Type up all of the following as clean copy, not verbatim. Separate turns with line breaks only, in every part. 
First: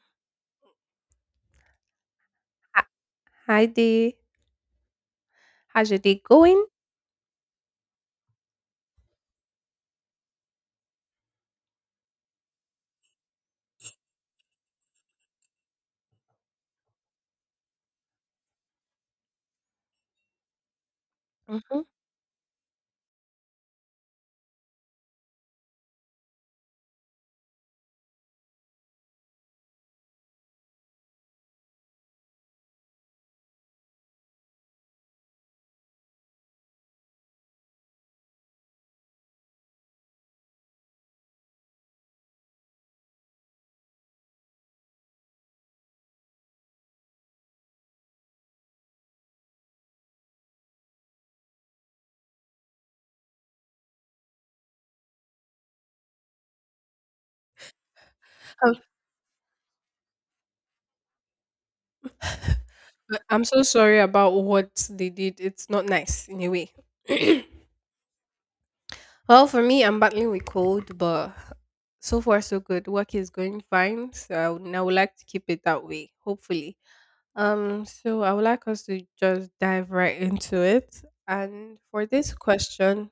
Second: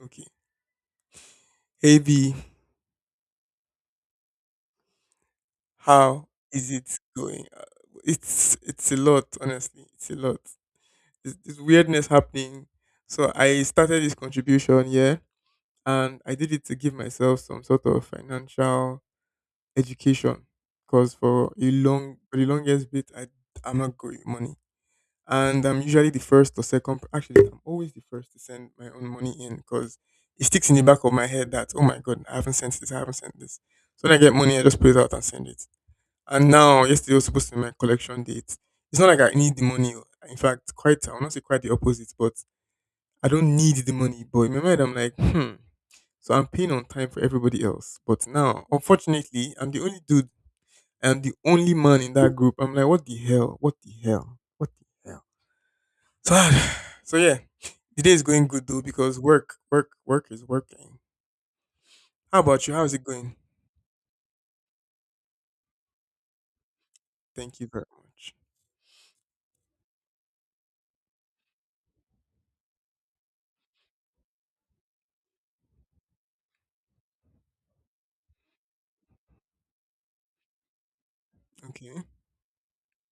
Okay. Hey B,
H- Hi there. How's your day
how
going?
is it going? It's a lot, honestly. It's a lot. It's weirdness happening. So I started this contribution, yeah, and I did it to give myself some sort of financial education. Because
Mm-hmm.
for the longest bit, I'm not good with money, and I'm usually the first or second. Actually, I'm always the first to send my own money in because it sticks in the back of my head that oh my god, I haven't sent this, I haven't sent this. So when I get money, I just put it out and send it. And now, yesterday was supposed to be my collection date. It's not like I need the money. Oh. In fact, quite, I will not say quite the opposite, but I don't need the money. But in my mind, I'm like, So I'm paying on time for everybody else. But now, unfortunately, I'm the only dude. I'm the only man in that group. I'm like, what the hell? What the hell? What the hell? So, so yeah, the day is going good
I'm,
though because work is working. How about you? How is it going?
I'm so sorry about what they did. It's not nice in a way.
Thank you very much.
Well, for me, I'm battling with cold, but so far so good. Work is going fine, so I would like to keep it that way, hopefully. So I would like us to just dive right into it. And
Okay.
for this question,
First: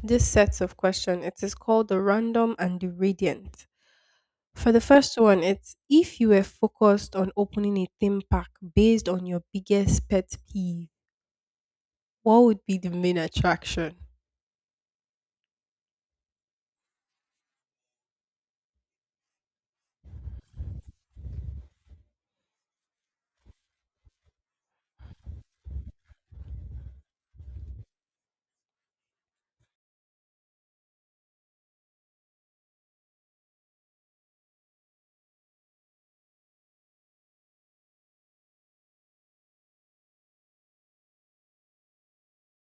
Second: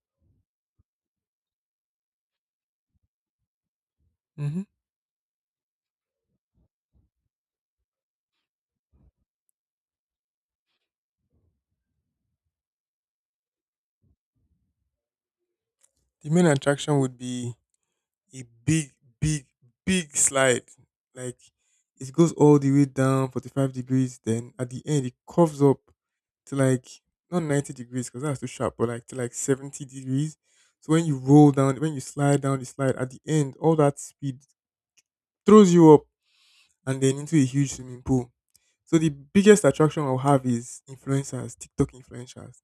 this sets of question, it is called the random and the radiant.
hmm
For the first one, it's if you were focused on opening a theme park based on your biggest pet peeve, what would be the main attraction?
The main attraction would be a big, big slide. Like it goes all the way down 45 degrees. Then at the end, it curves up to like not 90 degrees because that's too sharp, but like to like 70 degrees. So when you slide down the slide, at the end, all that speed throws you up and then into a huge swimming pool. So the biggest attraction I'll have is influencers, TikTok influencers.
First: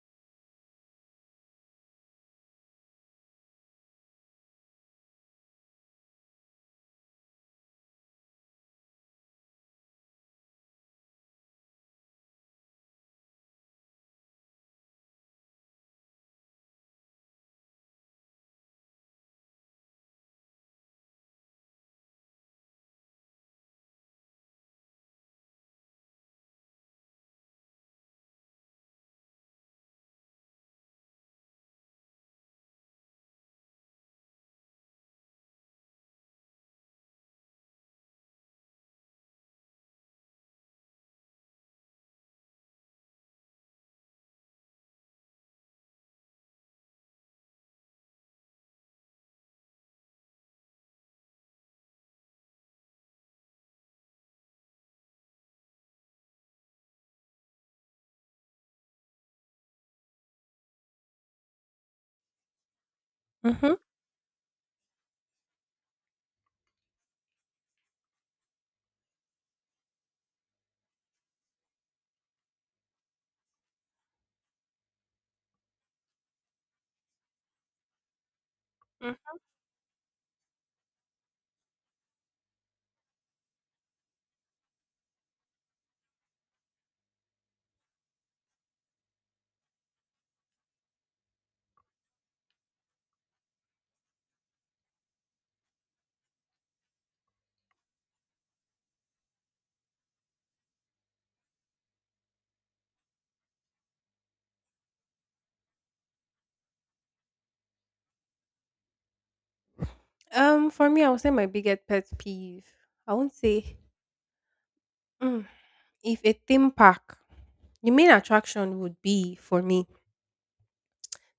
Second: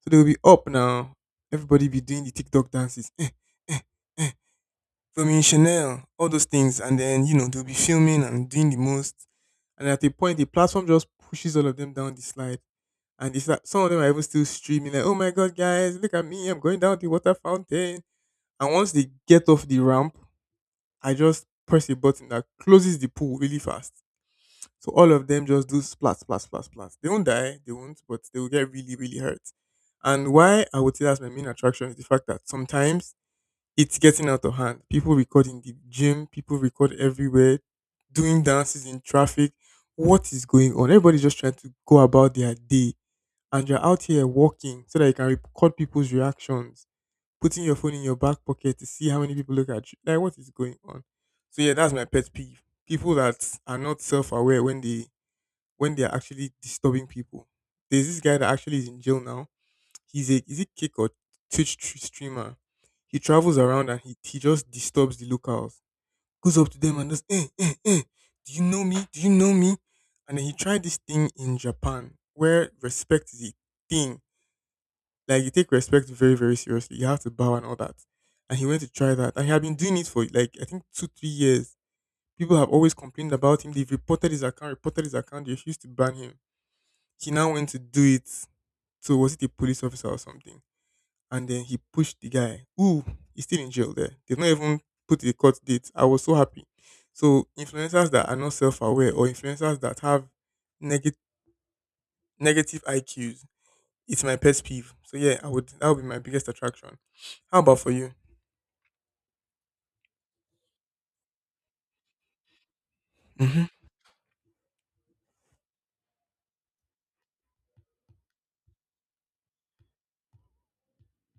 So they'll be up now. Everybody be doing the TikTok dances. Filming Chanel, all those things, and then you know they'll be filming and doing the most, and at a point the platform just pushes all of them down the slide, and it's like some of them are even still streaming like, "Oh my god, guys, look at me, I'm going down the water fountain," and once they get off the ramp, I just press a button that closes the pool really fast, so all of them just do splat, splat, splat, splat. They won't die, they won't, but they will get really, really hurt. And why I would say that's my main attraction is the fact that sometimes it's getting out of hand. People record in the gym, people record everywhere, doing dances in traffic. What is going on? Everybody's just trying to go about their day, and you're out here walking so that you can record people's reactions, putting your phone in your back pocket to see how many people look at you. Like, what is going on? So yeah, that's my pet peeve. People that are not self-aware when they are actually disturbing people. There's this guy that actually is in jail now. He's a is it Kick or streamer. He travels
Mm-hmm.
around and he just disturbs the locals. Goes up to them and just eh eh eh. Do you know me? Do you know me? And then he tried this thing in Japan where respect is a thing. Like you take respect very very seriously. You have to bow and all that. And he went to try that. And he had been doing it for like I think 2 3 years. People have always complained about him. They've reported his account, reported his account. They refused to ban him. He now went to do it, so was it a police officer or something? And then he pushed the guy. Ooh, he's still in jail there. They've not even put the court date. I was so happy. So influencers that are not self-aware or influencers that have neg- negative IQs, it's my pet peeve. So yeah, I would that would be my biggest attraction. How about for you?
For me, I would say my biggest pet peeve. I won't
hmm
say mm, if a theme park, the main attraction would be for me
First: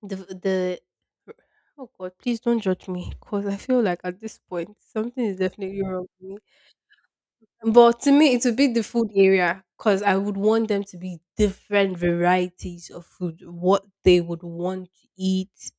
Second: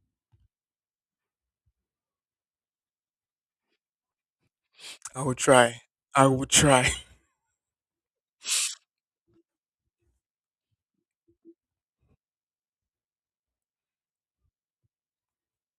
the the. Oh God, please don't judge me, cause I feel like at this point
I
something
will
is
try.
definitely wrong
I
with me.
will try.
But to me, it would be the food area because I would want them to be different varieties of food, what they would want to eat.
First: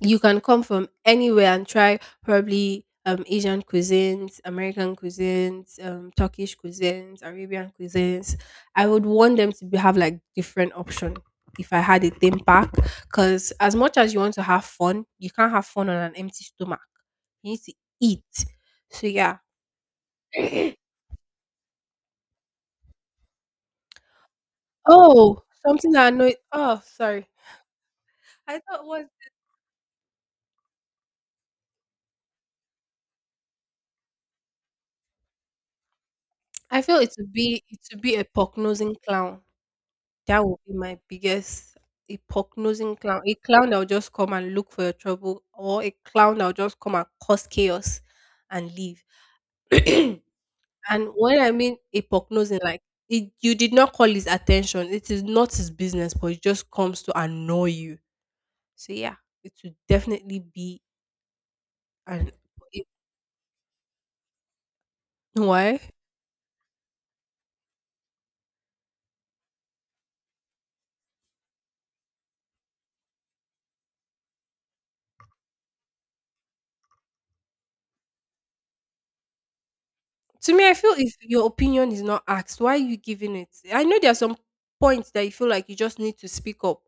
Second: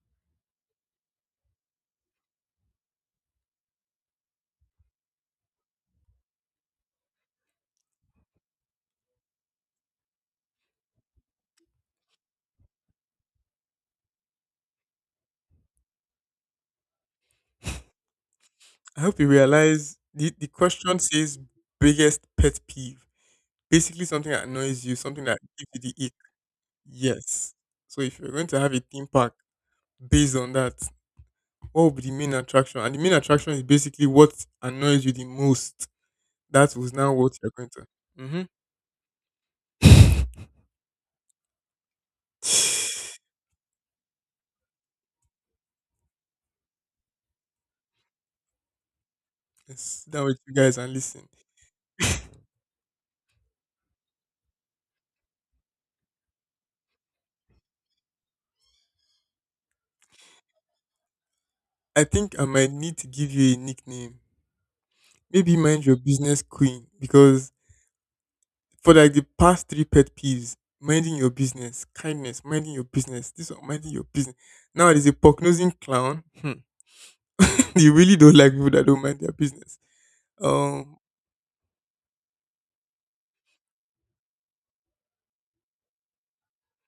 You can come from anywhere and try probably Asian cuisines, American cuisines, Turkish cuisines, Arabian cuisines. I would want them to be, have like different option if I had a theme park because as much as you want to have fun, you can't have fun on an empty stomach. You need to eat.
I
So
hope you
yeah.
realize the question says biggest pet peeve. Basically something that annoys you, something that
Oh,
gives
something
you the
that
ick.
annoys. Oh, sorry.
Yes. So if you're going
I
to have a
thought it
theme
was
park based on that, what would be the main attraction? And the main attraction is basically what annoys you the most. That
I
was
feel
now what you're going
it
to.
would be a pock-nosing clown.
Mm-hmm.
That would be my biggest a pock-nosing clown. A clown that will just come and look for your trouble, or a clown that will just come and cause chaos and leave.
Let's sit down with
And
you guys and listen.
when I mean a pock-nosing, like it, you did not call his attention. It is not his business, but it just comes to annoy you. So yeah, it would definitely be
I
an
think I might need to give you a nickname. Maybe
why?
mind your business queen because for like the past three pet peeves, minding your business, kindness, minding your business, this one, minding your business. Now there's a prognosing clown. Hmm. You really don't like people that don't mind their business.
To me, I feel
Um,
if your opinion is not asked, why are you giving it? I know there are some points that you feel like you just need to speak up.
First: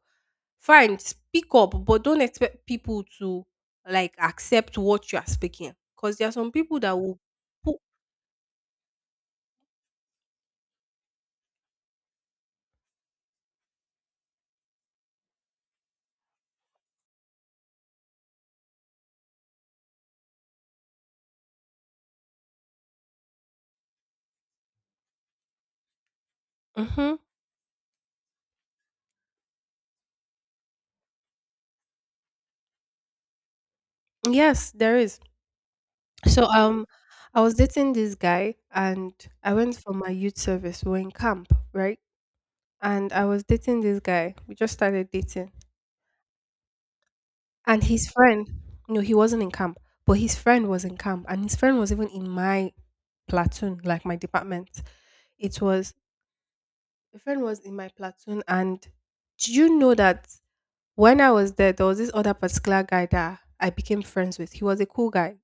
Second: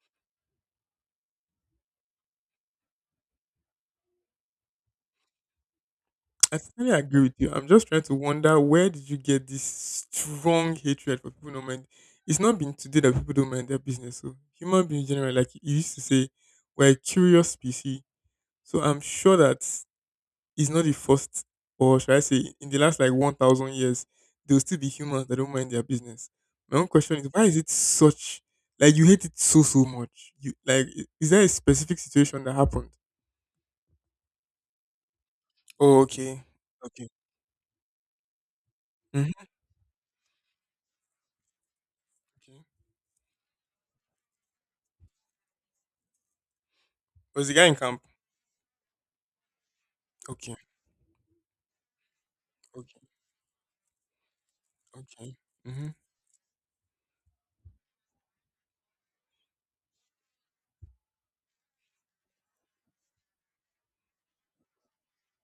Fine, speak up, but don't expect people to like accept what you are speaking. Because there are some
I
people
totally
that will
agree with you. I'm
who
just trying to wonder where did you get this strong hatred for people don't mind. It's not been today that people don't mind their business. So human beings generally, like you used to say, we're a curious species. So I'm sure that it's not the first, or should I say, in the last like 1,000 years, there will still be humans that don't mind their business. My own question
Mhm.
is why is it such like you hate it so so much? You like is there a specific situation that happened?
Yes, there is.
Oh, okay.
So,
Okay.
I was dating this guy, and
Hmm.
I went for my youth service. We were in camp, right?
Okay.
And I was dating this guy. We just started dating,
Was the guy in
and
camp?
his friend, no, he wasn't in camp, but his
Okay.
friend was in camp, and his friend was even in my
Okay,
platoon, like my department.
okay.
It was
Mhm,
the friend was in my platoon, and do you know that when I was there, there was this other particular guy that I became friends with. He was a cool guy.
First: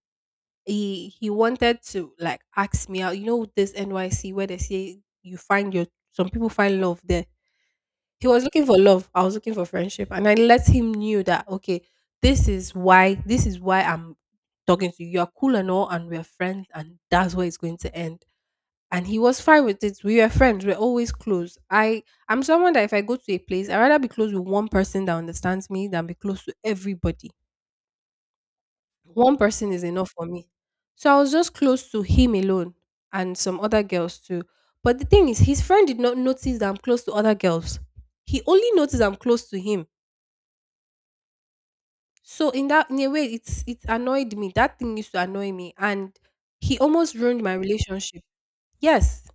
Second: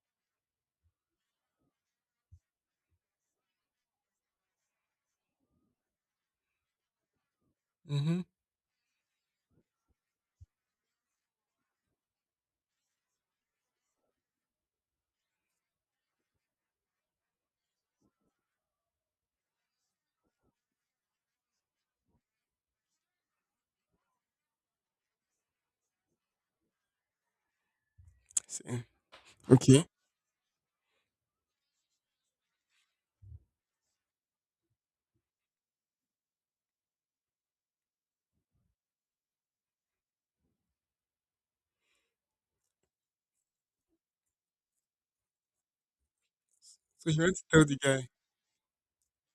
He wanted to like ask me out. You know this NYC where they say you find your some people find love there.
mhm.
He was looking for love. I was looking for friendship. And I let him knew that okay, this is why I'm talking to you. You're cool and all and we're friends and that's where it's going to end. And he was fine with it. We were friends. We're always close. I'm someone that if I go to a place, I'd rather be close with one person that understands me than be close to everybody.
So,
One person is
okay.
enough for me. So I was just close to him alone and some other girls too. But the thing is, his friend did not notice that I'm close to other girls. He only noticed I'm close to him. So in that in a way it's it annoyed me. That thing used to annoy me and he
So
almost
she went to
ruined my
tell the guy,
relationship. Yes.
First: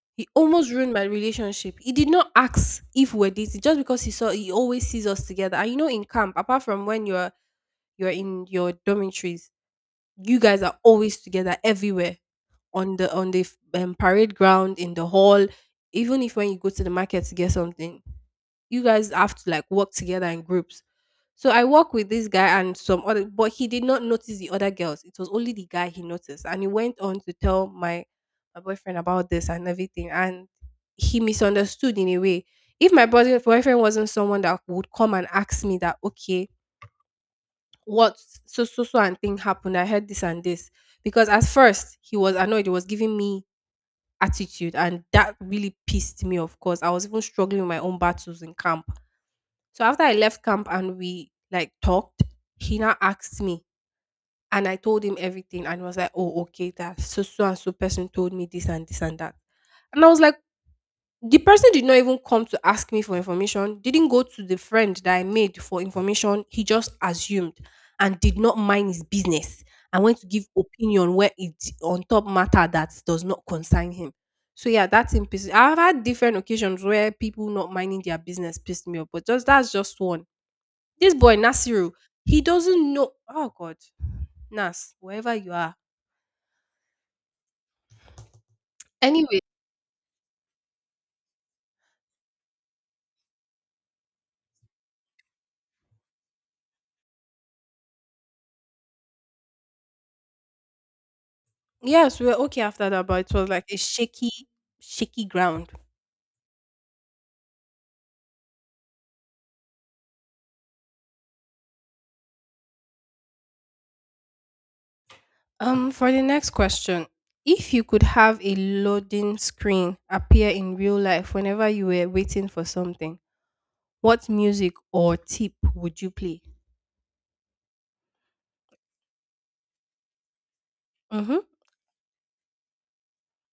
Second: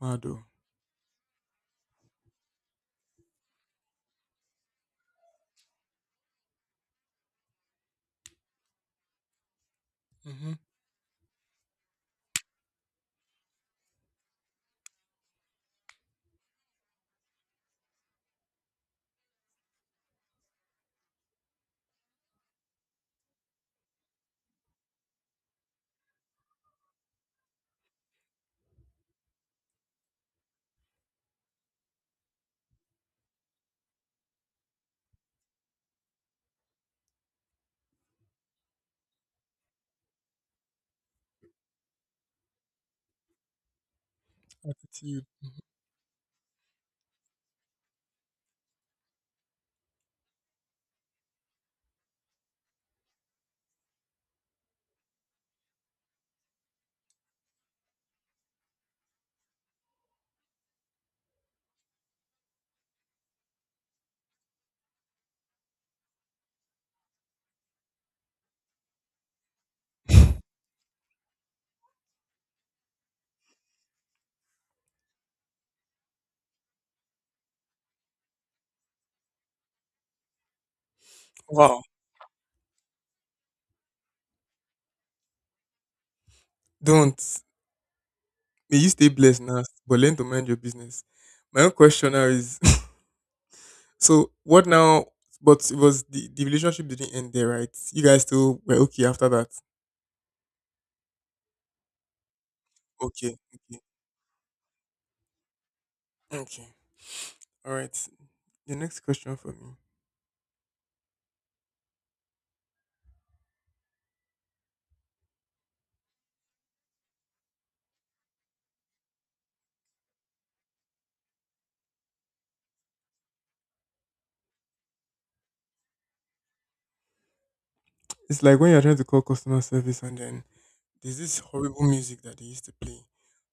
mad
He
oh.
almost ruined my relationship. He did not ask if we're dating just because he saw he always sees us together. And you know in camp, apart from when you're in your dormitories, you
Mhm.
guys are always together everywhere on the f- parade ground in the hall, even if when you go to the market to get something you guys have to like work together in groups. So I work with this guy and some other, but he did not notice the other girls. It was only the guy he noticed, and he went on to tell my boyfriend about this and everything. And he misunderstood in a way. If my boy- boyfriend wasn't someone that would come and ask me that, okay, what so so so and thing happened, I heard this and this, because at first he was annoyed. He was giving me attitude, and
Attitude.
that really pissed me. Of course, I was even struggling with my own battles in camp so after I left camp and we like talked, he now asked me and I told him everything and was like, oh, okay, that so so and so person told me this and this and that. And I was like, the person did not even come to ask me for information, didn't go to the friend that I made for information. He just assumed and did not mind his business and went to give opinion where it on top matter that does not concern him. So yeah, that's in piss. I've had different occasions where people not minding their business pissed me off, but just that's just one this boy
Wow.
Nasiru, he doesn't know. Oh God, Nas, wherever you are.
Don't. May you stay blessed
Anyway,
now, but learn to mind your business. My own question now is, so what now? But it was the relationship didn't end there, right? You guys still were okay after that.
yes, we were okay after that, but
Okay,
it was like a
okay,
shaky ground.
okay. All right. The next question for me.
For the next question, if you could have a loading screen appear in real life whenever you were waiting for something, what music or tip would you play?
It's like when you're trying to call customer service and then there's this
Mm-hmm.
horrible music that they used to play,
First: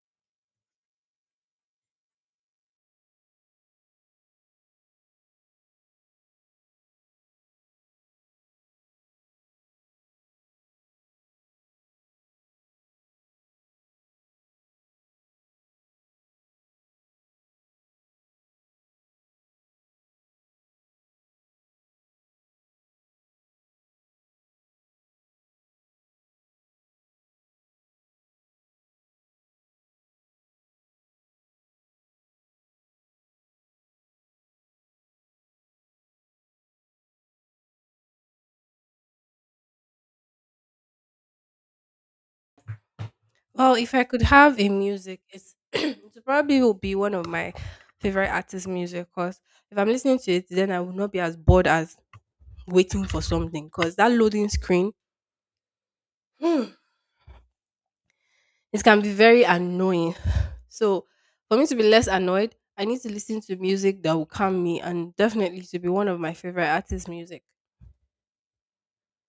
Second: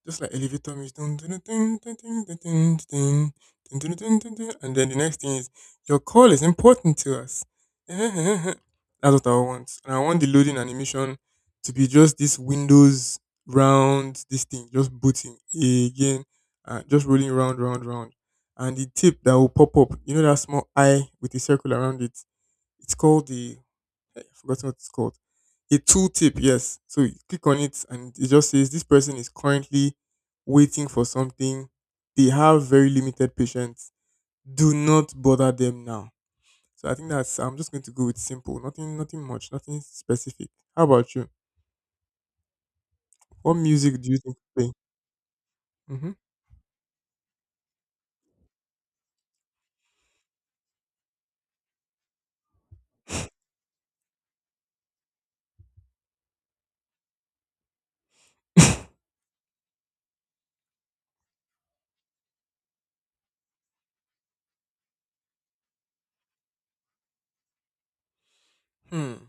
just like elevator music, dun dun dun dun dun dun dun dun dun dun dun dun dun, dun. And then the next thing is your call is important to us. That's what I want, and I want the loading animation to be just this Windows round, this thing just booting again, just rolling round, round, round, and the tip that will pop up, you know that small eye with a circle around it. It's called the I've forgotten what it's called. A tooltip, yes. So you click on it and it just says this person is currently waiting for something. They have very limited patience. Do not bother them now. So I think that's I'm just going to go with simple. Nothing much, nothing specific. How about you? What
Well, if
music
I
do you
could
think to
have a
play?
music, it's
Mm-hmm.
it probably will be one of my favorite artist music because if I'm listening to it, then I will not be as bored as waiting for something because that loading screen Hmm. it can be very annoying. So for me to be less annoyed, I need to listen to music that will calm me and definitely to be one of my favorite artists' music.
Hmm.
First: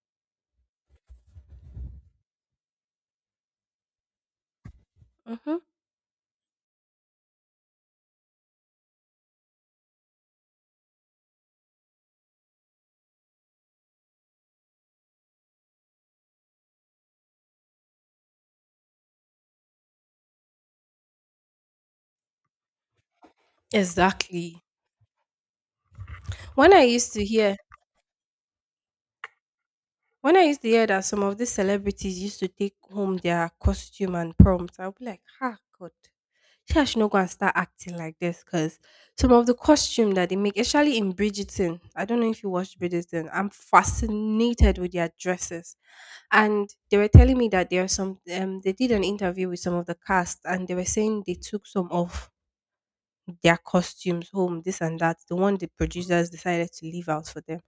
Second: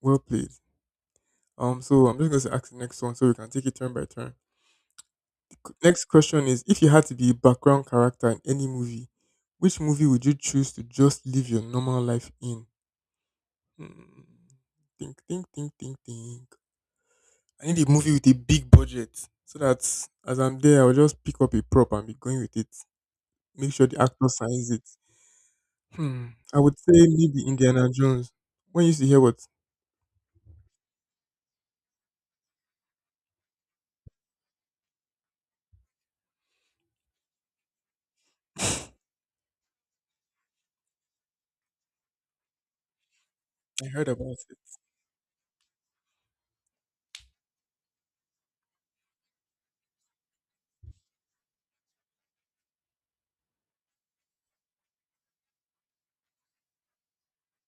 Well played. So I'm just gonna ask the next one so we can take it turn by turn.
Hmm.
Next question is if you had to be a background character in any movie, which movie would you choose to just live your normal life in? Hmm. Think, think. I need a movie with a big budget so that as I'm there, I'll just pick up a prop and be going with it. Make sure the actor
Exactly.
signs it. Hmm. I
When
would
I
say
used to
maybe
hear
Indiana Jones. When you used to hear what?
When I used to hear that some of these celebrities used to take home their costume and prompts, I would be like, ah, God, she should not go and start acting like this because
I
some of the costume that they make, especially in Bridgerton, I don't know if you watched Bridgerton, I'm
heard about it.
fascinated with their dresses. And they were telling me that there are some, they did an interview with some of the cast and they were saying they took some of their costumes home, this and that, the one the producers decided to leave out for them.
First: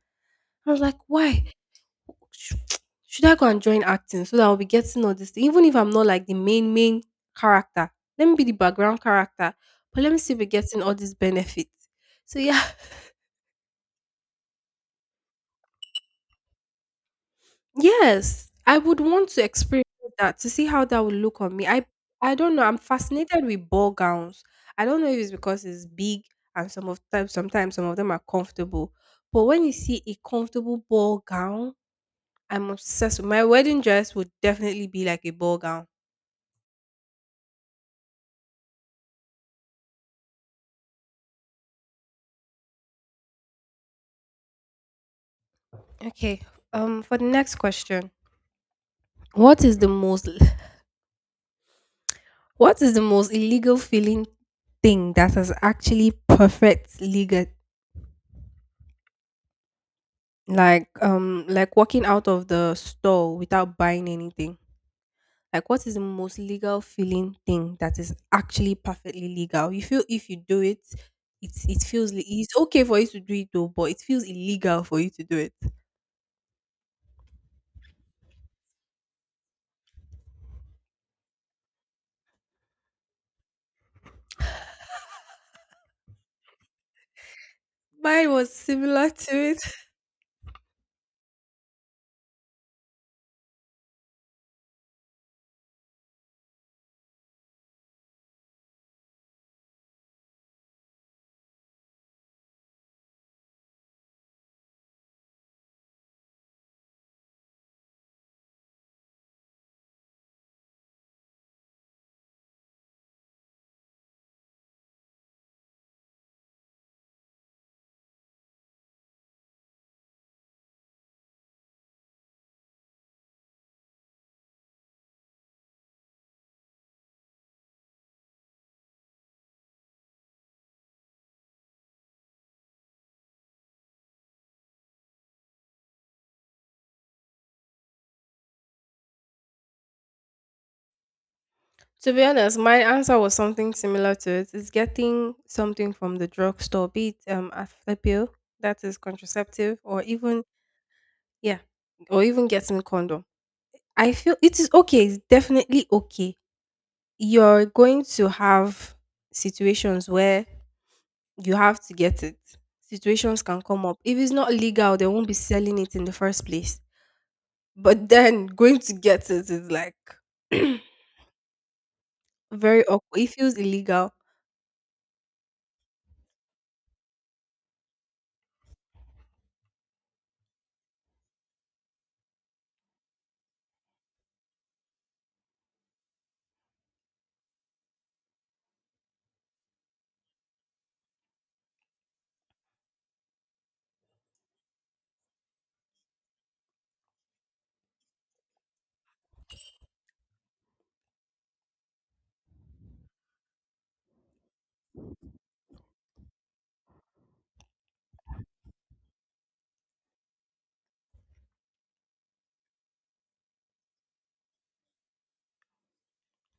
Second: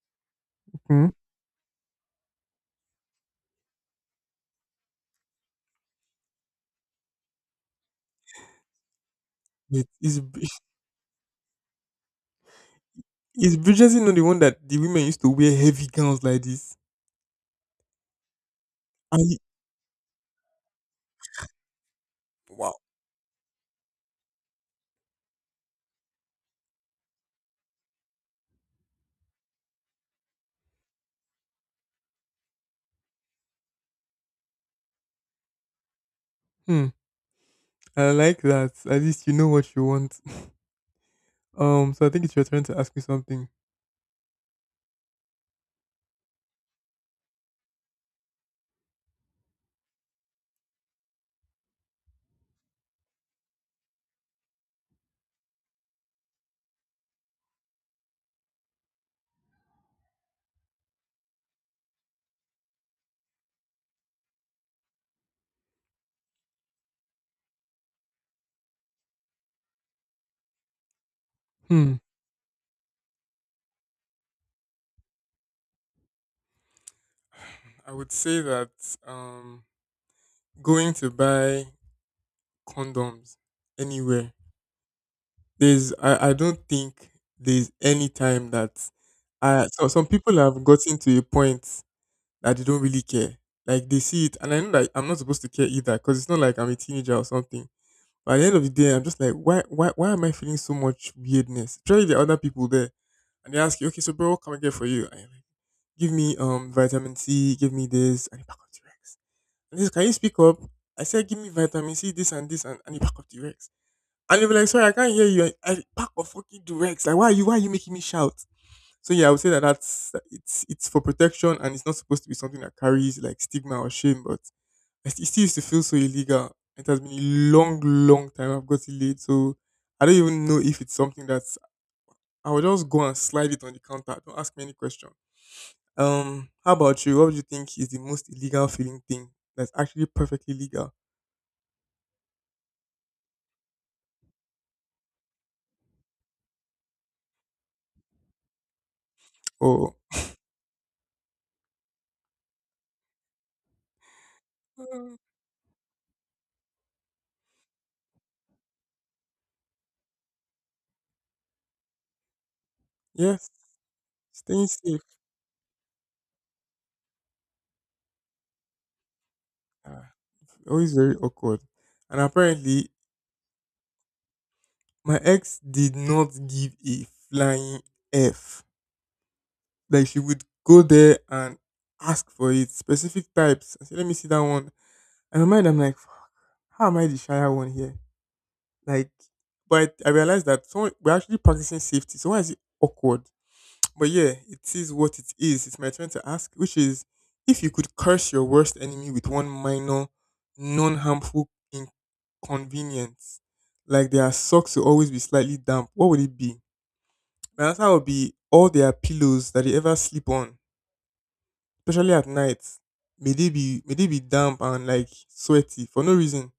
I was like,
Hmm?
why? Sh- should I go and join acting so that I'll be getting all this? Thing? Even if I'm not like the main character, let me be the background character.
It
But let me
is
still be getting all these benefits. So yeah,
Is Bridgerton not the one that the women used to wear heavy gowns like this?
yes, I would want
And
to experience that to see how that would look on me. I don't know.
wow.
I'm fascinated with ball gowns. I don't know if it's because it's big and some of them some of them are comfortable. But when you see a comfortable ball gown, I'm obsessed with my wedding dress would definitely be like a ball gown.
Hmm. I like that. At least you know what you want. So I think it's your turn to ask me something.
Okay. For the next question. What is the most what is the most illegal feeling thing that has actually perfect legal like walking out of the store without buying anything? Like what is the most legal feeling thing that is actually perfectly legal? You feel if you do it, it's it
Hmm.
feels li- it's okay for you to do it though, but it feels illegal for you to do it.
I would say that um going to buy condoms anywhere. There's I don't think there's any
Mine
time
was
that
similar to it.
I so some people have gotten to a point that they don't really care. Like they see it and I know that I'm not supposed to care either because it's not like I'm a teenager or something. But at the end of the day, I'm just like, why am I feeling so much weirdness? Surely there are other people there, and they ask you, okay, so bro, what can I get for you? And you're like, give me vitamin C, give me this, and a pack of T-Rex. And this, can you speak up? I said, give me vitamin C, this and this, and a pack of T-Rex. And you'll be like, sorry, I can't hear you. A pack of fucking T-Rex. Like, why are you making me shout? So yeah, I would say that that's it's for protection, and it's not supposed to be something that carries like stigma or shame, but it still used to feel so illegal. It has been a long, long time I've got it late, so I don't even know if it's something that's. I will just go and slide it on the counter. Don't ask me any question. How about you? What do you think is the most illegal feeling thing that's actually perfectly legal?
To be honest, my answer was something similar to it. It's getting something from the drugstore, be it a pill that is contraceptive,
Or.
or even yeah, or even getting condom. I feel it is okay.
Mm,
It's definitely okay. You're going to have situations where you have to get it. Situations
yes,
can come up. If it's not
staying
legal,
safe.
they won't be selling it in the first place. But then going to get it is like
Ah, always very awkward. And
very
apparently,
awkward. It feels illegal.
my ex did not give a flying f. Like she would go there and ask for it, specific types. I said, let me see that one. In my mind, I'm like, fuck, how am I the shyer one here? Like, but I realized that someone, we're actually practicing safety. So why is it awkward? But yeah, it is what it is. It's my turn to ask, which is if you could curse your worst enemy with one minor, non harmful inconvenience, like their socks will always be slightly damp, what would it be? My answer would be all their pillows that they ever sleep on, especially at night. May they be damp and like sweaty for no reason.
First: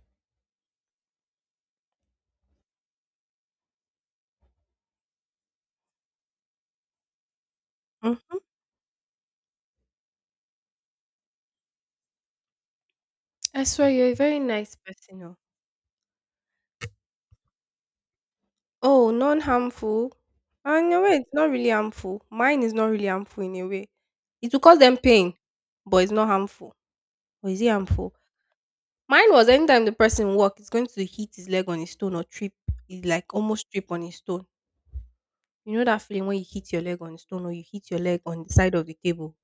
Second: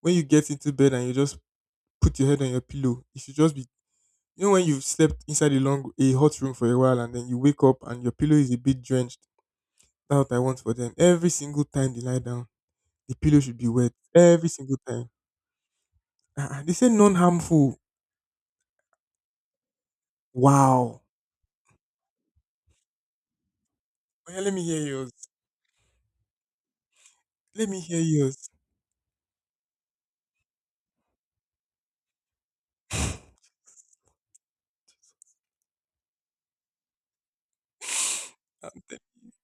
When you get into bed and you just put your head on your pillow. It should just be, you know, when you've slept inside a hot room for a while and then you wake up and your pillow is a bit drenched. That's what I want for them. Every single time they lie down, the pillow should
I
be
swear
wet.
you're a very
Every
nice
single time.
person. Oh,
Ah, they say non harmful.
oh non-harmful. And in
Wow.
a way, it's not really harmful. Mine is not really harmful in a way.
Oh yeah, let
It will
me
cause
hear
them
yours.
pain, but it's not harmful. Or is it
Let me hear
harmful?
yours.
Mine was anytime the person walk, it's going to hit his leg on a stone or trip. It's like almost trip on a stone. You know that feeling when you hit your leg on a stone or you hit your leg on the side of the
And,
table.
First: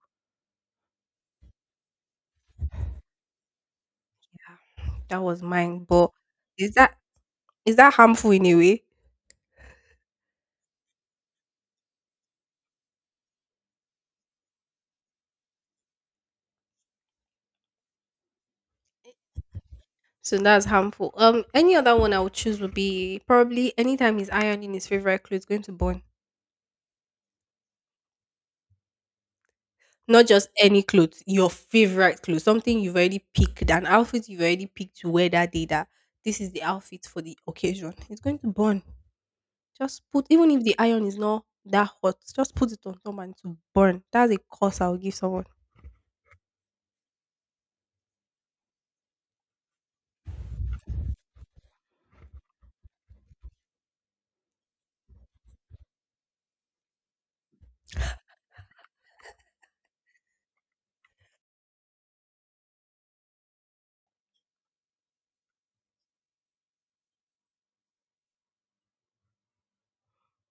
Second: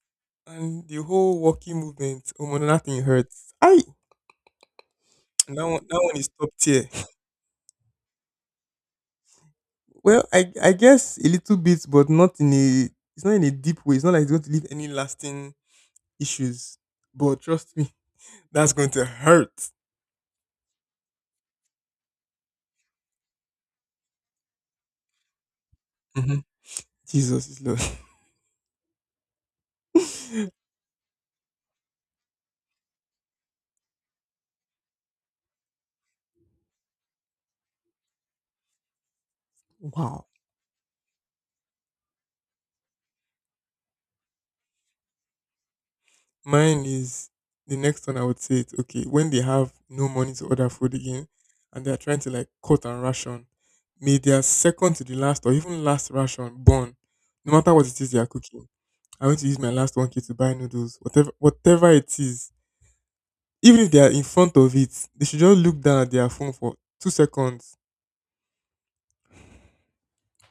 and the whole walking movement, oh, nothing hurts. I
Yeah, that was
That one,
mine.
that
But
one is top
is
tier.
that is that harmful in a way?
Well, I guess a little bit, but not in a. It's not in a deep way. It's not like it's going to leave any lasting issues. But trust me, that's going to hurt.
So that's harmful. Any other one I would choose would be probably anytime he's ironing his favorite clothes, going to burn.
hmm Jesus is Lord.
Not just any clothes, your favorite clothes, something you've already picked, an outfit you've already picked to wear that day. That this is the outfit for the occasion. It's going to burn. Just
Wow.
put, even if the iron is not that hot, just put it on someone to burn. That's a cost I would give someone.
Mine is the next one. I would say it's okay when they have no money to order food again and they're trying to like cut and ration, may their second to the last or even last ration burn. No matter what it is they are cooking. I'm going to use my last 1K to buy noodles, whatever it is. Even if they are in front of it, they should just look down at their phone for 2 seconds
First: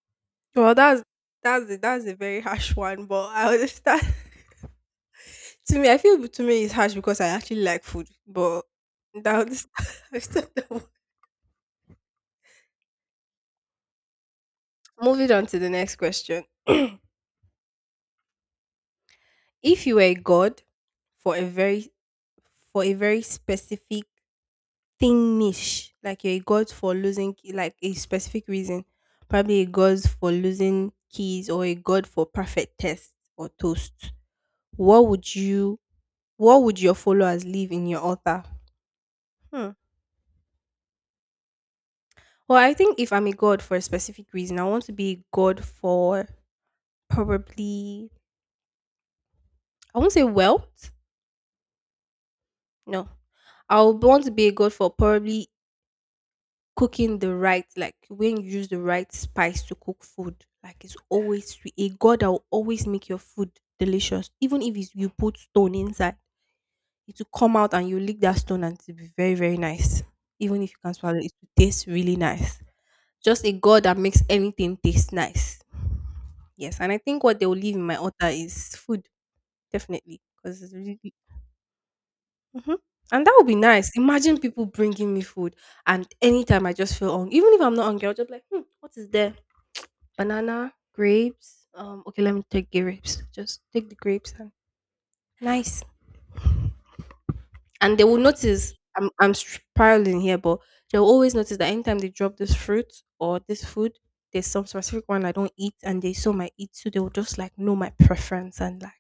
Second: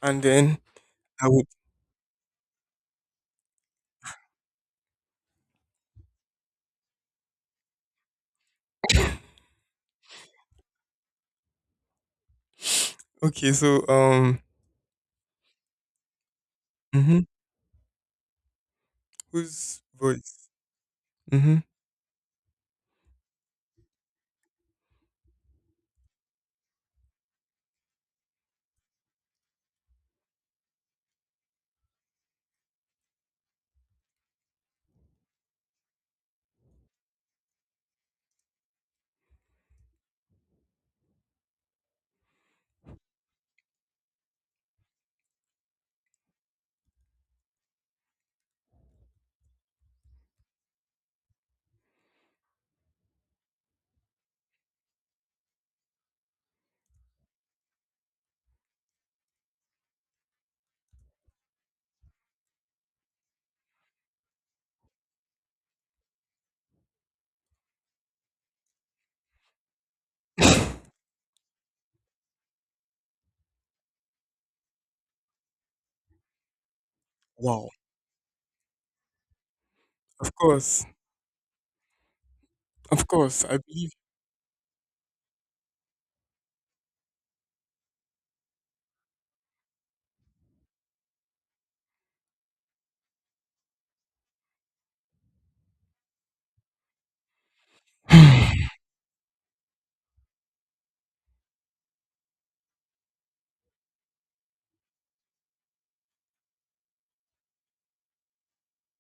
and then
Well, that's
I would.
that's a very harsh one, but I understand. To me, I feel to me it's harsh because I actually like food, but that was- I still don't-
Okay, so
moving on to the next question.
Mhm. Whose
If you were a
voice?
god for a
Mhm.
very for a very specific thing niche, like you're a god for losing like a specific reason, probably a god for losing keys or a god for perfect test or toast, what would you what would your followers leave in your altar? Hmm. Well, I think if I'm a god for a specific reason, I want to be a god for probably, I won't say wealth. No, I would want to be a god for probably cooking the right, like when you use the right spice to cook food. Like it's always sweet. A god that will always make your food delicious, even if it's, you put stone inside, it will come out and you lick that stone and it will be very very nice. Even if you can't swallow it, it will taste really nice. Just a god that makes anything taste nice. Yes, and I think what they will
Wow.
leave in my altar is food, definitely,
Of
because it's
course.
really mhm.
Of
And that
course.
would be
I believe.
nice. Imagine people bringing me food, and anytime I just feel hungry, even if I'm not hungry, I'll just be like, hmm, what is there? Banana, grapes. Okay, let me take grapes. Just take the grapes and nice. And they will notice I'm spiraling here, but they'll always notice that anytime they drop this fruit or this food, there's some specific one I don't eat, and they saw my eat, so they will just like know my preference and like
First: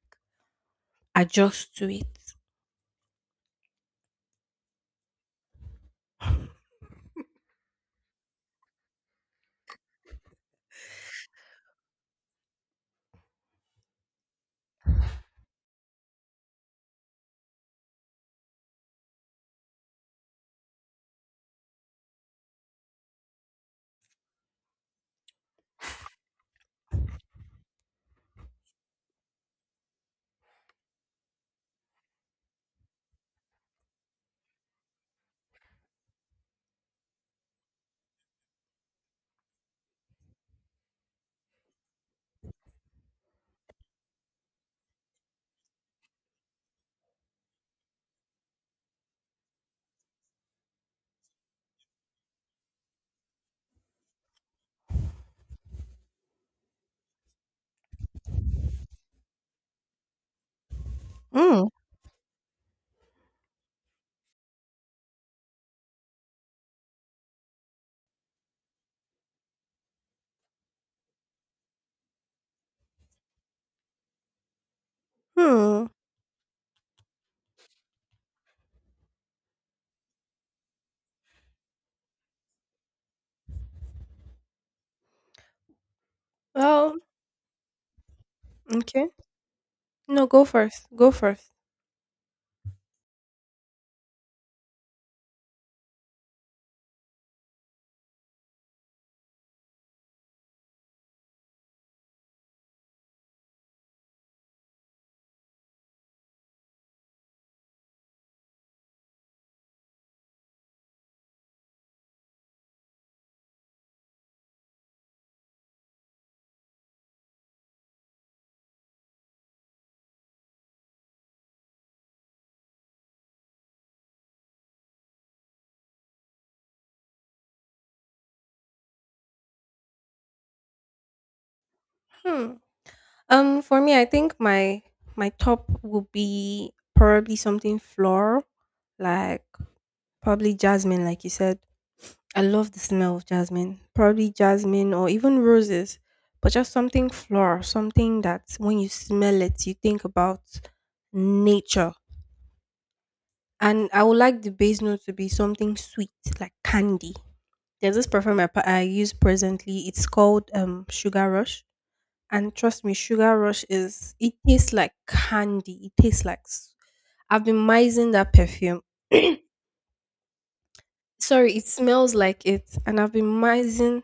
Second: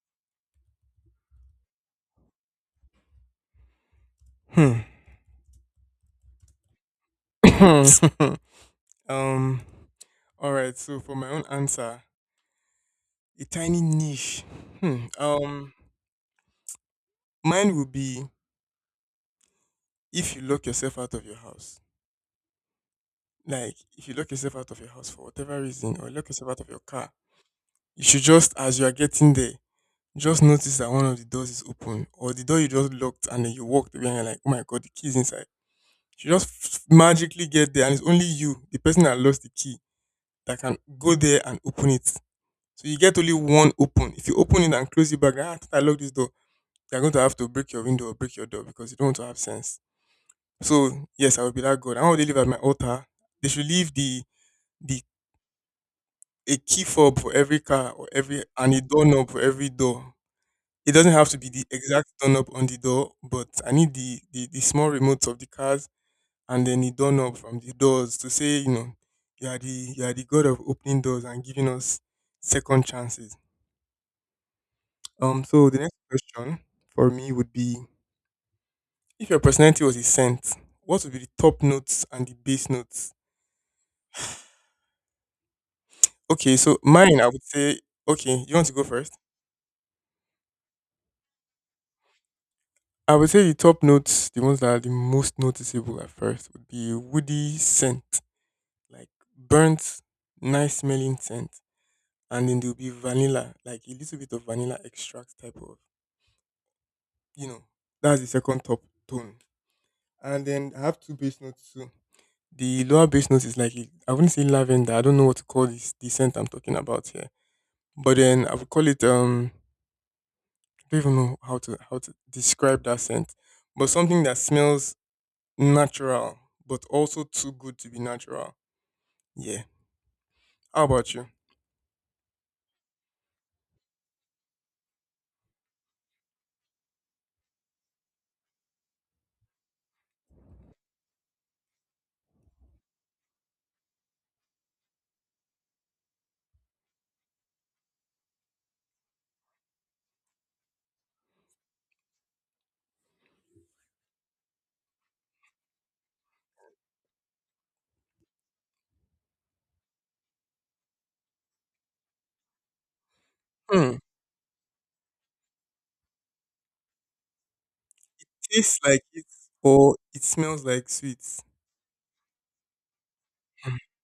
adjust to it.
Hmm. um. All right. So for my own answer, a tiny niche. Hmm. Um. Mine would be if you lock yourself out of your house. Like if you lock yourself out of your house for whatever reason, or lock yourself out of your car, you should, just as you are getting there, just notice that one of the doors is open, or the door you just locked, and then you walked away and you're like, oh my god, the key is inside. She just magically get there, and it's only you, the person that lost the key, that can go there and open it. So you get only one open. If you open it and close it back, ah, I thought I locked this door. They're going to have to break your window or break your door because you don't want to have sense. So yes, I will be that God. And how would they live at my altar? They should leave the a key fob for every car or every and a doorknob for every door. It doesn't have to be the
Mm.
exact doorknob on the door, but I need the small remotes of the cars and then the doorknob from the doors to say, you are the god of opening doors and giving us second chances. So the
Hmm.
next question for me would be, if your personality was a scent, what would be the top notes and the bass notes? Okay, so
Well,
mine, I would say. Okay, you want to go
okay.
first?
No, go first. Go first.
I would say the top notes, the ones that are the most noticeable at first, would be woody scent, like burnt, nice smelling scent. And then there'll be vanilla, like a little bit of vanilla extract type of, you know, that's the second top tone. And then I have two bass notes too. The lower bass note is like I wouldn't say lavender. I don't know what to call this, the scent I'm talking about here. But then I would call it I don't even know how to describe that scent. But something that smells natural, but also too good to be natural. Yeah. How about you?
Hmm. For me, I think my top would be probably something floral, like probably jasmine, like you said. I love the smell of jasmine. Probably jasmine or even roses, but just something floral, something that when you smell it, you think about nature. And I would like the base note to be something sweet, like candy. There's this perfume I use presently. It's called Sugar Rush. And trust me, Sugar Rush
Hmm.
is, it tastes like candy. It tastes like, s- I've been mising that
Tastes
perfume.
like it, or it smells like sweets.
Sorry, it smells like it. And I've been mising,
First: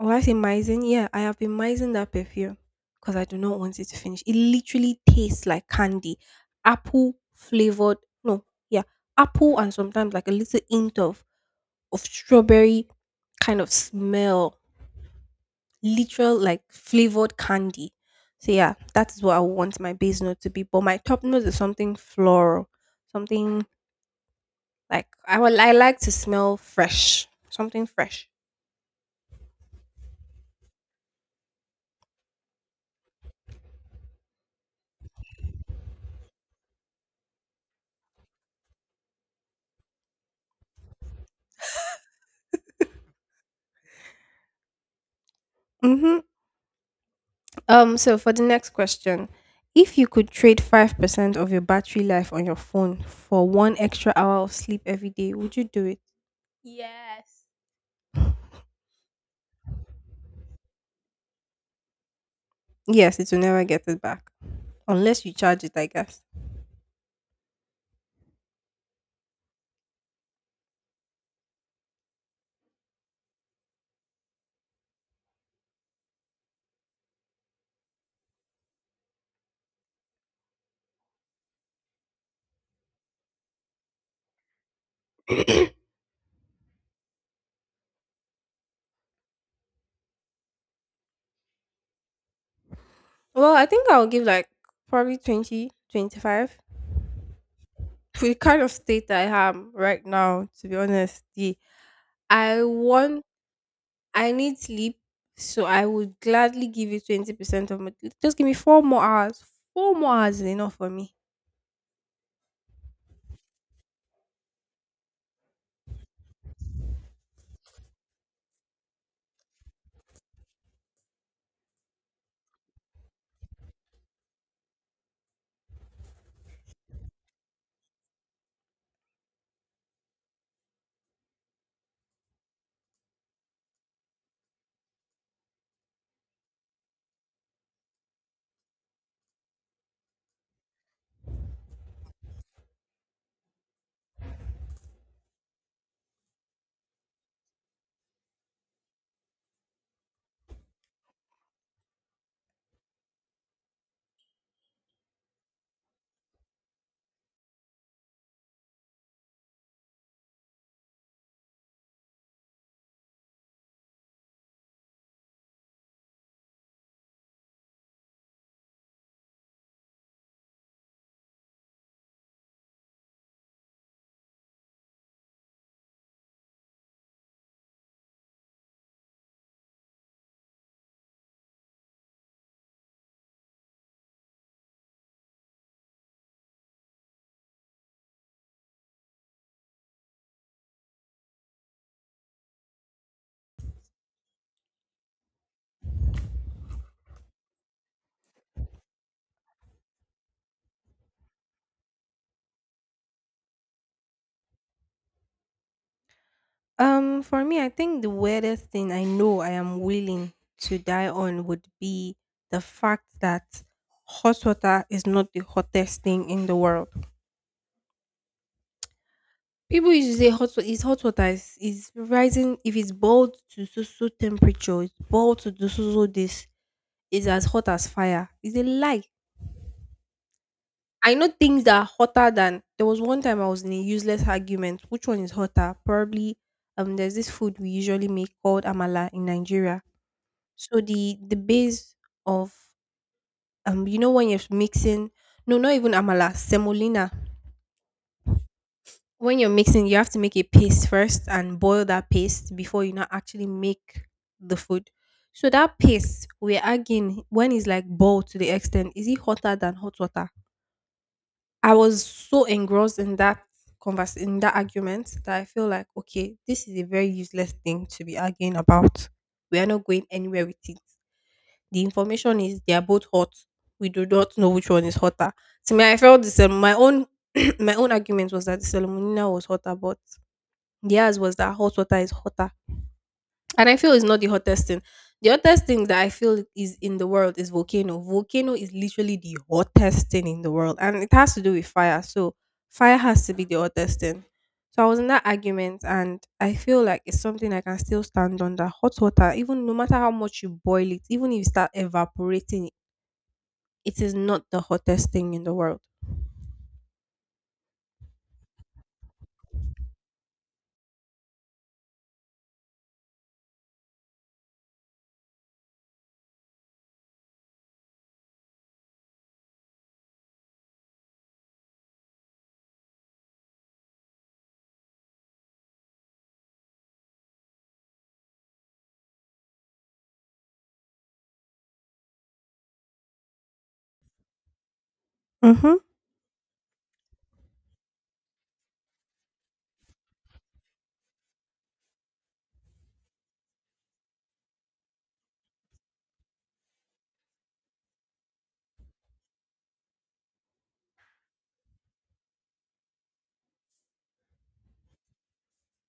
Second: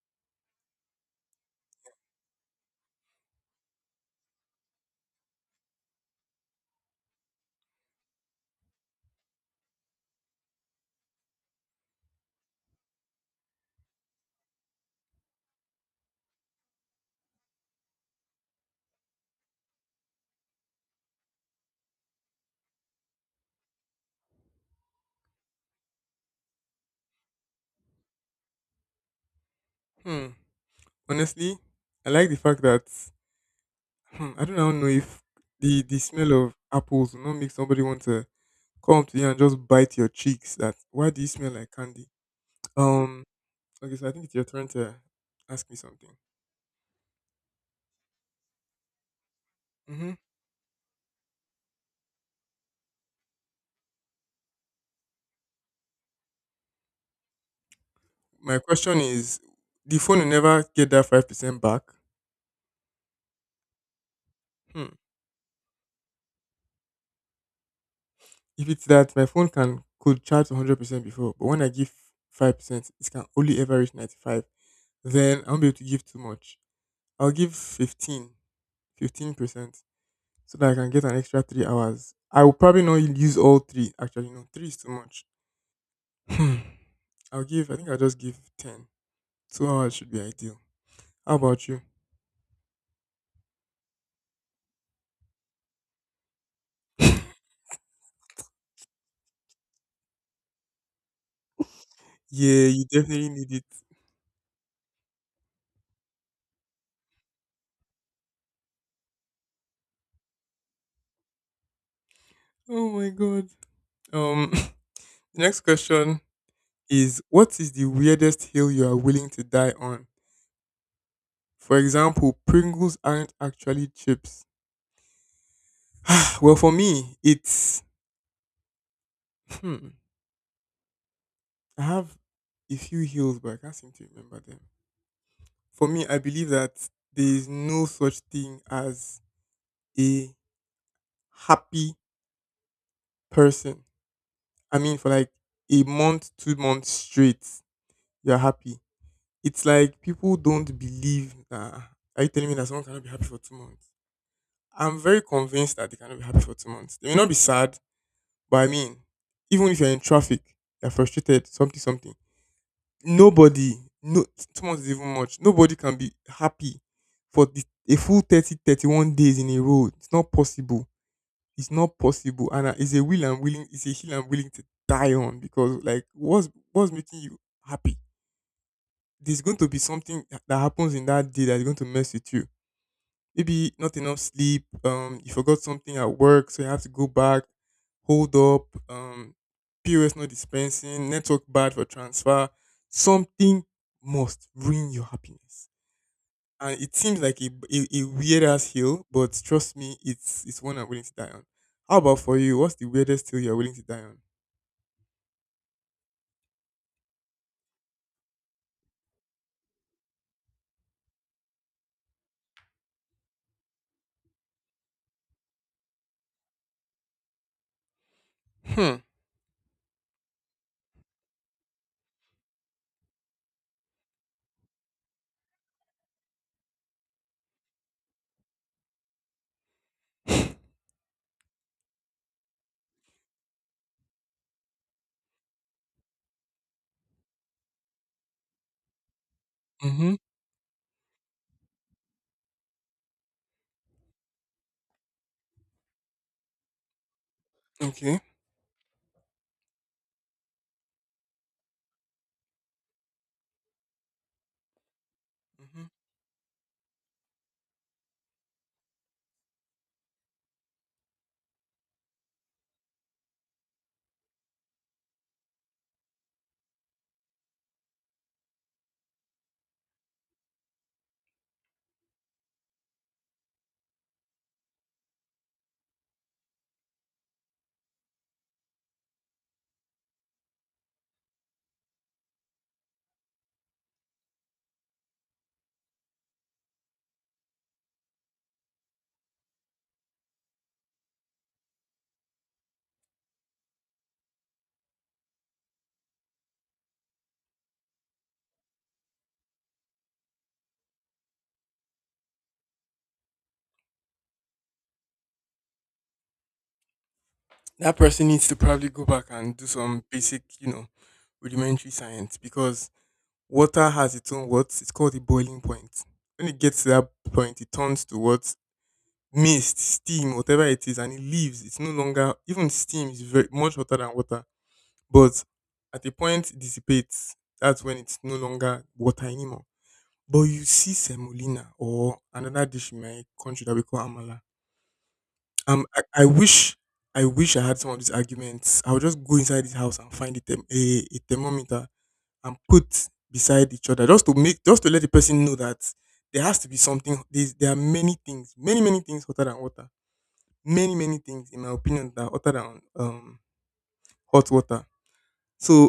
oh, I say mising? Yeah, I have been mising that perfume because I do not want it to finish. It literally tastes like candy. Apple flavored, no, yeah, apple and sometimes like a little hint of strawberry kind of smell literal like flavored candy. So yeah, that is what I want my base note to be. But my top note is something floral, something like I will. I like to smell fresh, something fresh.
Hmm. Honestly, I like the fact that, I do not know if the the smell of apples will not make somebody want to come up to you and just bite your cheeks. That, why do you smell like candy? Um. Okay, so I think it's your turn to ask me something.
Mm-hmm. So for the next question, if you
hmm
could trade 5% of your battery life on your phone for 1 extra hour of sleep every day, would you do it? Yes.
My question is, the phone will never get that 5% back.
Yes, it will never get it back
Hmm.
unless you charge it. I guess.
If it's that my phone can could charge 100% before, but when I give 5%, it can only ever reach 95. Then I won't be able to give too much. I'll give 15, 15%, so that I can get an extra 3 hours. I will probably not use all three. Actually, no, three is too much. Hmm. I'll give. I think I'll just give 10. 2 hours should be ideal. How about you?
Well, I think I'll give like probably 20, 25. For the kind of state I am right now, to be honest, the I
Yeah, you
want
definitely need it.
I need sleep, so I would gladly give you 20% of my just give me 4 more hours. 4 more hours is enough for me.
Oh my god. Um, next question is: what is the weirdest hill you are willing to die on? For example, Pringles aren't actually chips. Well, for me, it's hmm. I have a few hills, but I can't seem to remember them. For me, I believe that there is no such thing as a happy person. I mean, for like a month, 2 months straight, you're happy. It's like people don't believe that. Are you telling me that someone cannot be happy for 2 months? I'm very convinced that they cannot be happy for 2 months. They may not be sad, but I mean, even if you're in traffic, you're frustrated, something. Nobody, no, 2 months is even much. Nobody can be happy for a full 30, 31 days in a row. It's not possible. It's not possible. And it's a hill I'm willing to die on because, like, what's making you happy? There's going to be something that happens in that day that's going to mess with you, maybe not enough sleep, you forgot something at work, so you have to go back, hold up, POS not dispensing, network bad for transfer, something must ruin your happiness. And it seems like a weird ass hill, but trust me, it's one I'm willing to die on. How about for you? What's the weirdest hill you're willing to die on?
For me, I think the weirdest thing I know I am willing to die on would be the fact that hot water is not the hottest thing in the world.
Hmm.
People used to say hot water is hot water is rising if it's boiled to so so temperature, it's boiled to do so so this is as hot as fire is a lie. I know things that are hotter than there was one time I was in a useless argument. Which one is hotter? Probably there's this food we usually make called amala in Nigeria.
Mm-hmm.
So the base of you know when you're mixing no not even amala, semolina.
Okay.
When you're mixing you have to make a paste first and boil that paste before you now actually make the food. So that
hmm
paste we're arguing when it's like boiled to the extent, is it hotter than hot water? I was so engrossed in that convers in that argument that I feel like, okay, this is a very useless thing to be arguing about. We are not going anywhere with it. The information is they are both hot. We do not know which one is hotter. To me, I felt this. My own my own argument was that the salmonella was hotter, but theirs was that hot water is hotter. And I feel it's not the hottest thing. The hottest thing that I feel is in the world is volcano. Volcano is literally the hottest thing in the world, and it has to do with fire. So fire has to be the hottest thing. So I was in that argument, and I feel like it's something I can still stand under. Hot water, even no matter how much you boil it, even if you start evaporating, it is not the hottest thing in the world.
That person needs to probably go back and do some basic, rudimentary science, because water has its own what? It's called the boiling point. When it gets to that point, it turns to what? Mist, steam, whatever it is, and it leaves. It's no longer. Even steam is very much hotter than water. But at a point it dissipates. That's when it's no longer water anymore. But you see semolina, or another dish in my country that we call amala.
Mhm.
Um, I, I wish, I wish I had some of these arguments. I would just go inside this house and find a thermometer and put beside each other, just to let the person know that there has to be something. There are many things, many many things hotter than water, many many things in my opinion that are hotter than hot water. So,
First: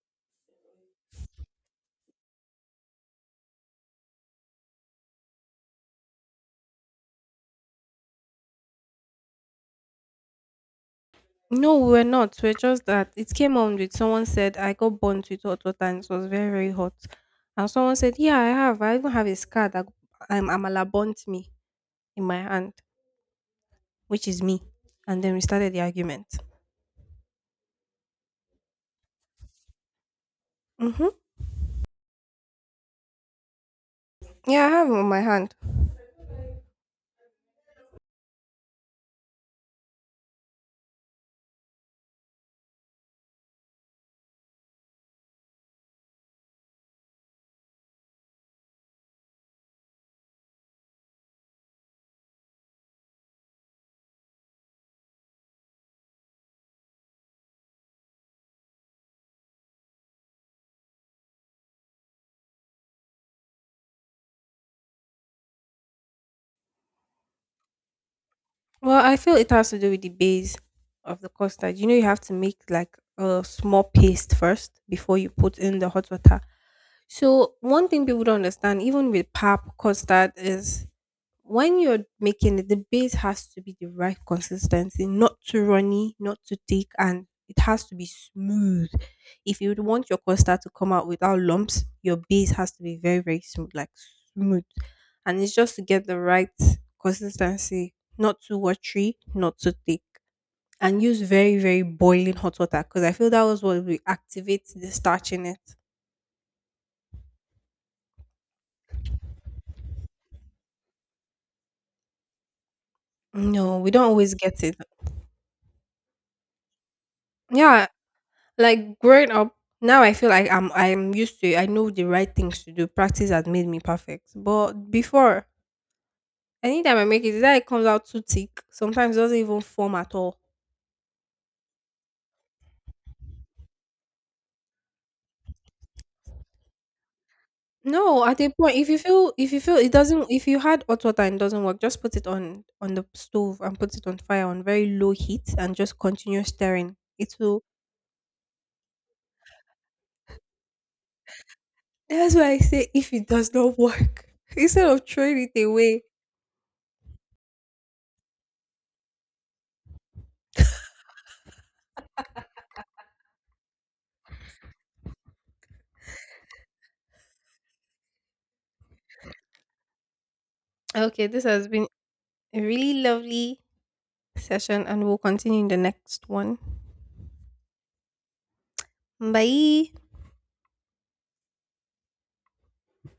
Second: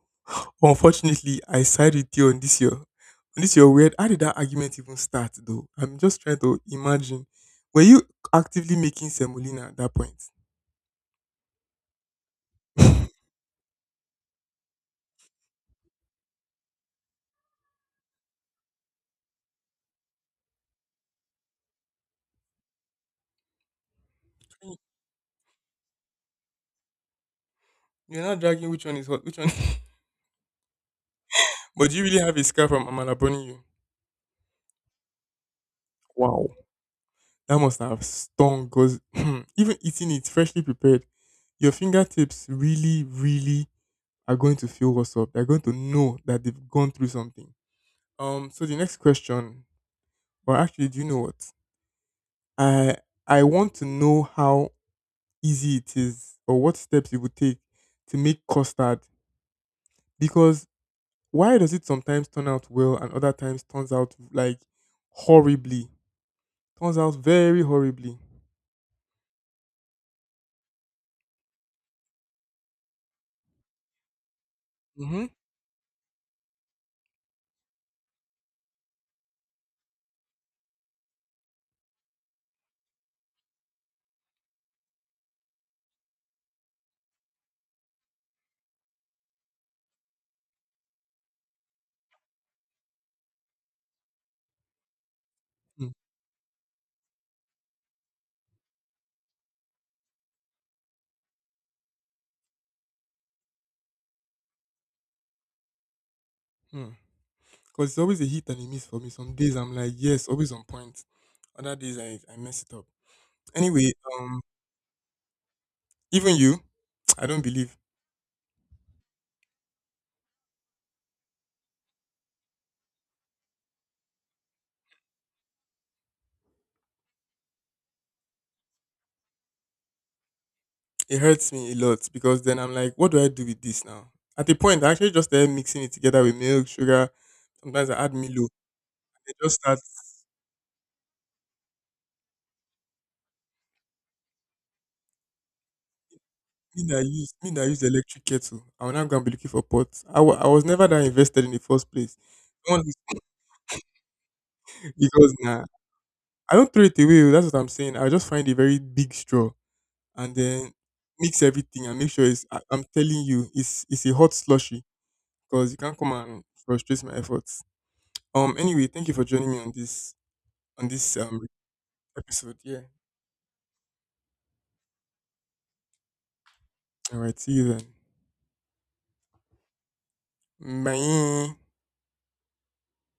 unfortunately I side with you on this year on this your weird. How did that argument even start though? I'm just trying to imagine. Were you actively making semolina at that point?
No, we were not. We're just that it came on with someone said I got burnt with hot water and it was very very hot, and someone said yeah I have I even have a scar that Amala burnt me in my hand, which is me, and then we started the argument.
You're not dragging, which one is hot, which one.
Mm-hmm.
But do you really have a scar from amala burning you?
Yeah, I have it on my hand.
Wow. That must have stung because even eating it freshly prepared, your fingertips really, really are going to feel what's up. They're going to know that they've gone through something. So the next question, or actually, do you know what? I I want to know how easy it is or what steps it would take to make custard, because why does it sometimes turn out well and other times turns out like horribly? Turns out very horribly.
Well, I feel it has to do with the base of the custard. You know, you have to make like a small paste first before
Mm-hmm.
you put in the hot water. So one thing people don't understand, even with pap custard, is when you're making it, the base has to be the right consistency, not too runny, not too thick, and it has to be smooth. If you would want your custard to come out without lumps, your base has to be very, very smooth, like smooth. And it's just to get the right consistency, not too watery, not too thick. And use very, very boiling hot water because I feel that was what will activate the starch in it.
Mm-hmm. Because it's always a hit and a miss for me. Some days I'm like, yes, always on point. Other days I mess it up.
No, we
Anyway,
don't always
um,
get it.
even you, I don't believe.
Yeah, like growing up, now I feel like I'm used to it. I know the right things to do. Practice has made me perfect. But before, anytime I make it, that it comes out too thick. Sometimes it doesn't even form at all.
It hurts me a lot because then I'm like, what do I do with this now? At a point, I actually just started mixing it together with milk, sugar. Sometimes I add
No, at
Milo.
a point,
It
if
just
you feel it
starts.
doesn't if you had hot water and it doesn't work, just put it on the stove and put it on fire on very low heat and just continue stirring. It
Me that
will.
I use the electric kettle. I'm not gonna be looking for pots. I was never that invested in the first place.
That's why I
Someone
say if
who's-
it does not work, instead of
because
throwing it
nah,
away.
I don't throw it away. Oh, that's what I'm saying. I just find a very big straw and then mix everything and make sure it's. I'm telling you, it's a hot slushy because you can't come and frustrate my efforts. Anyway, thank you for joining me on this on this
Okay, this
um
has been
episode.
a
Yeah.
really lovely session and we'll continue in the next one.
All right. See you then.
Bye.
Bye.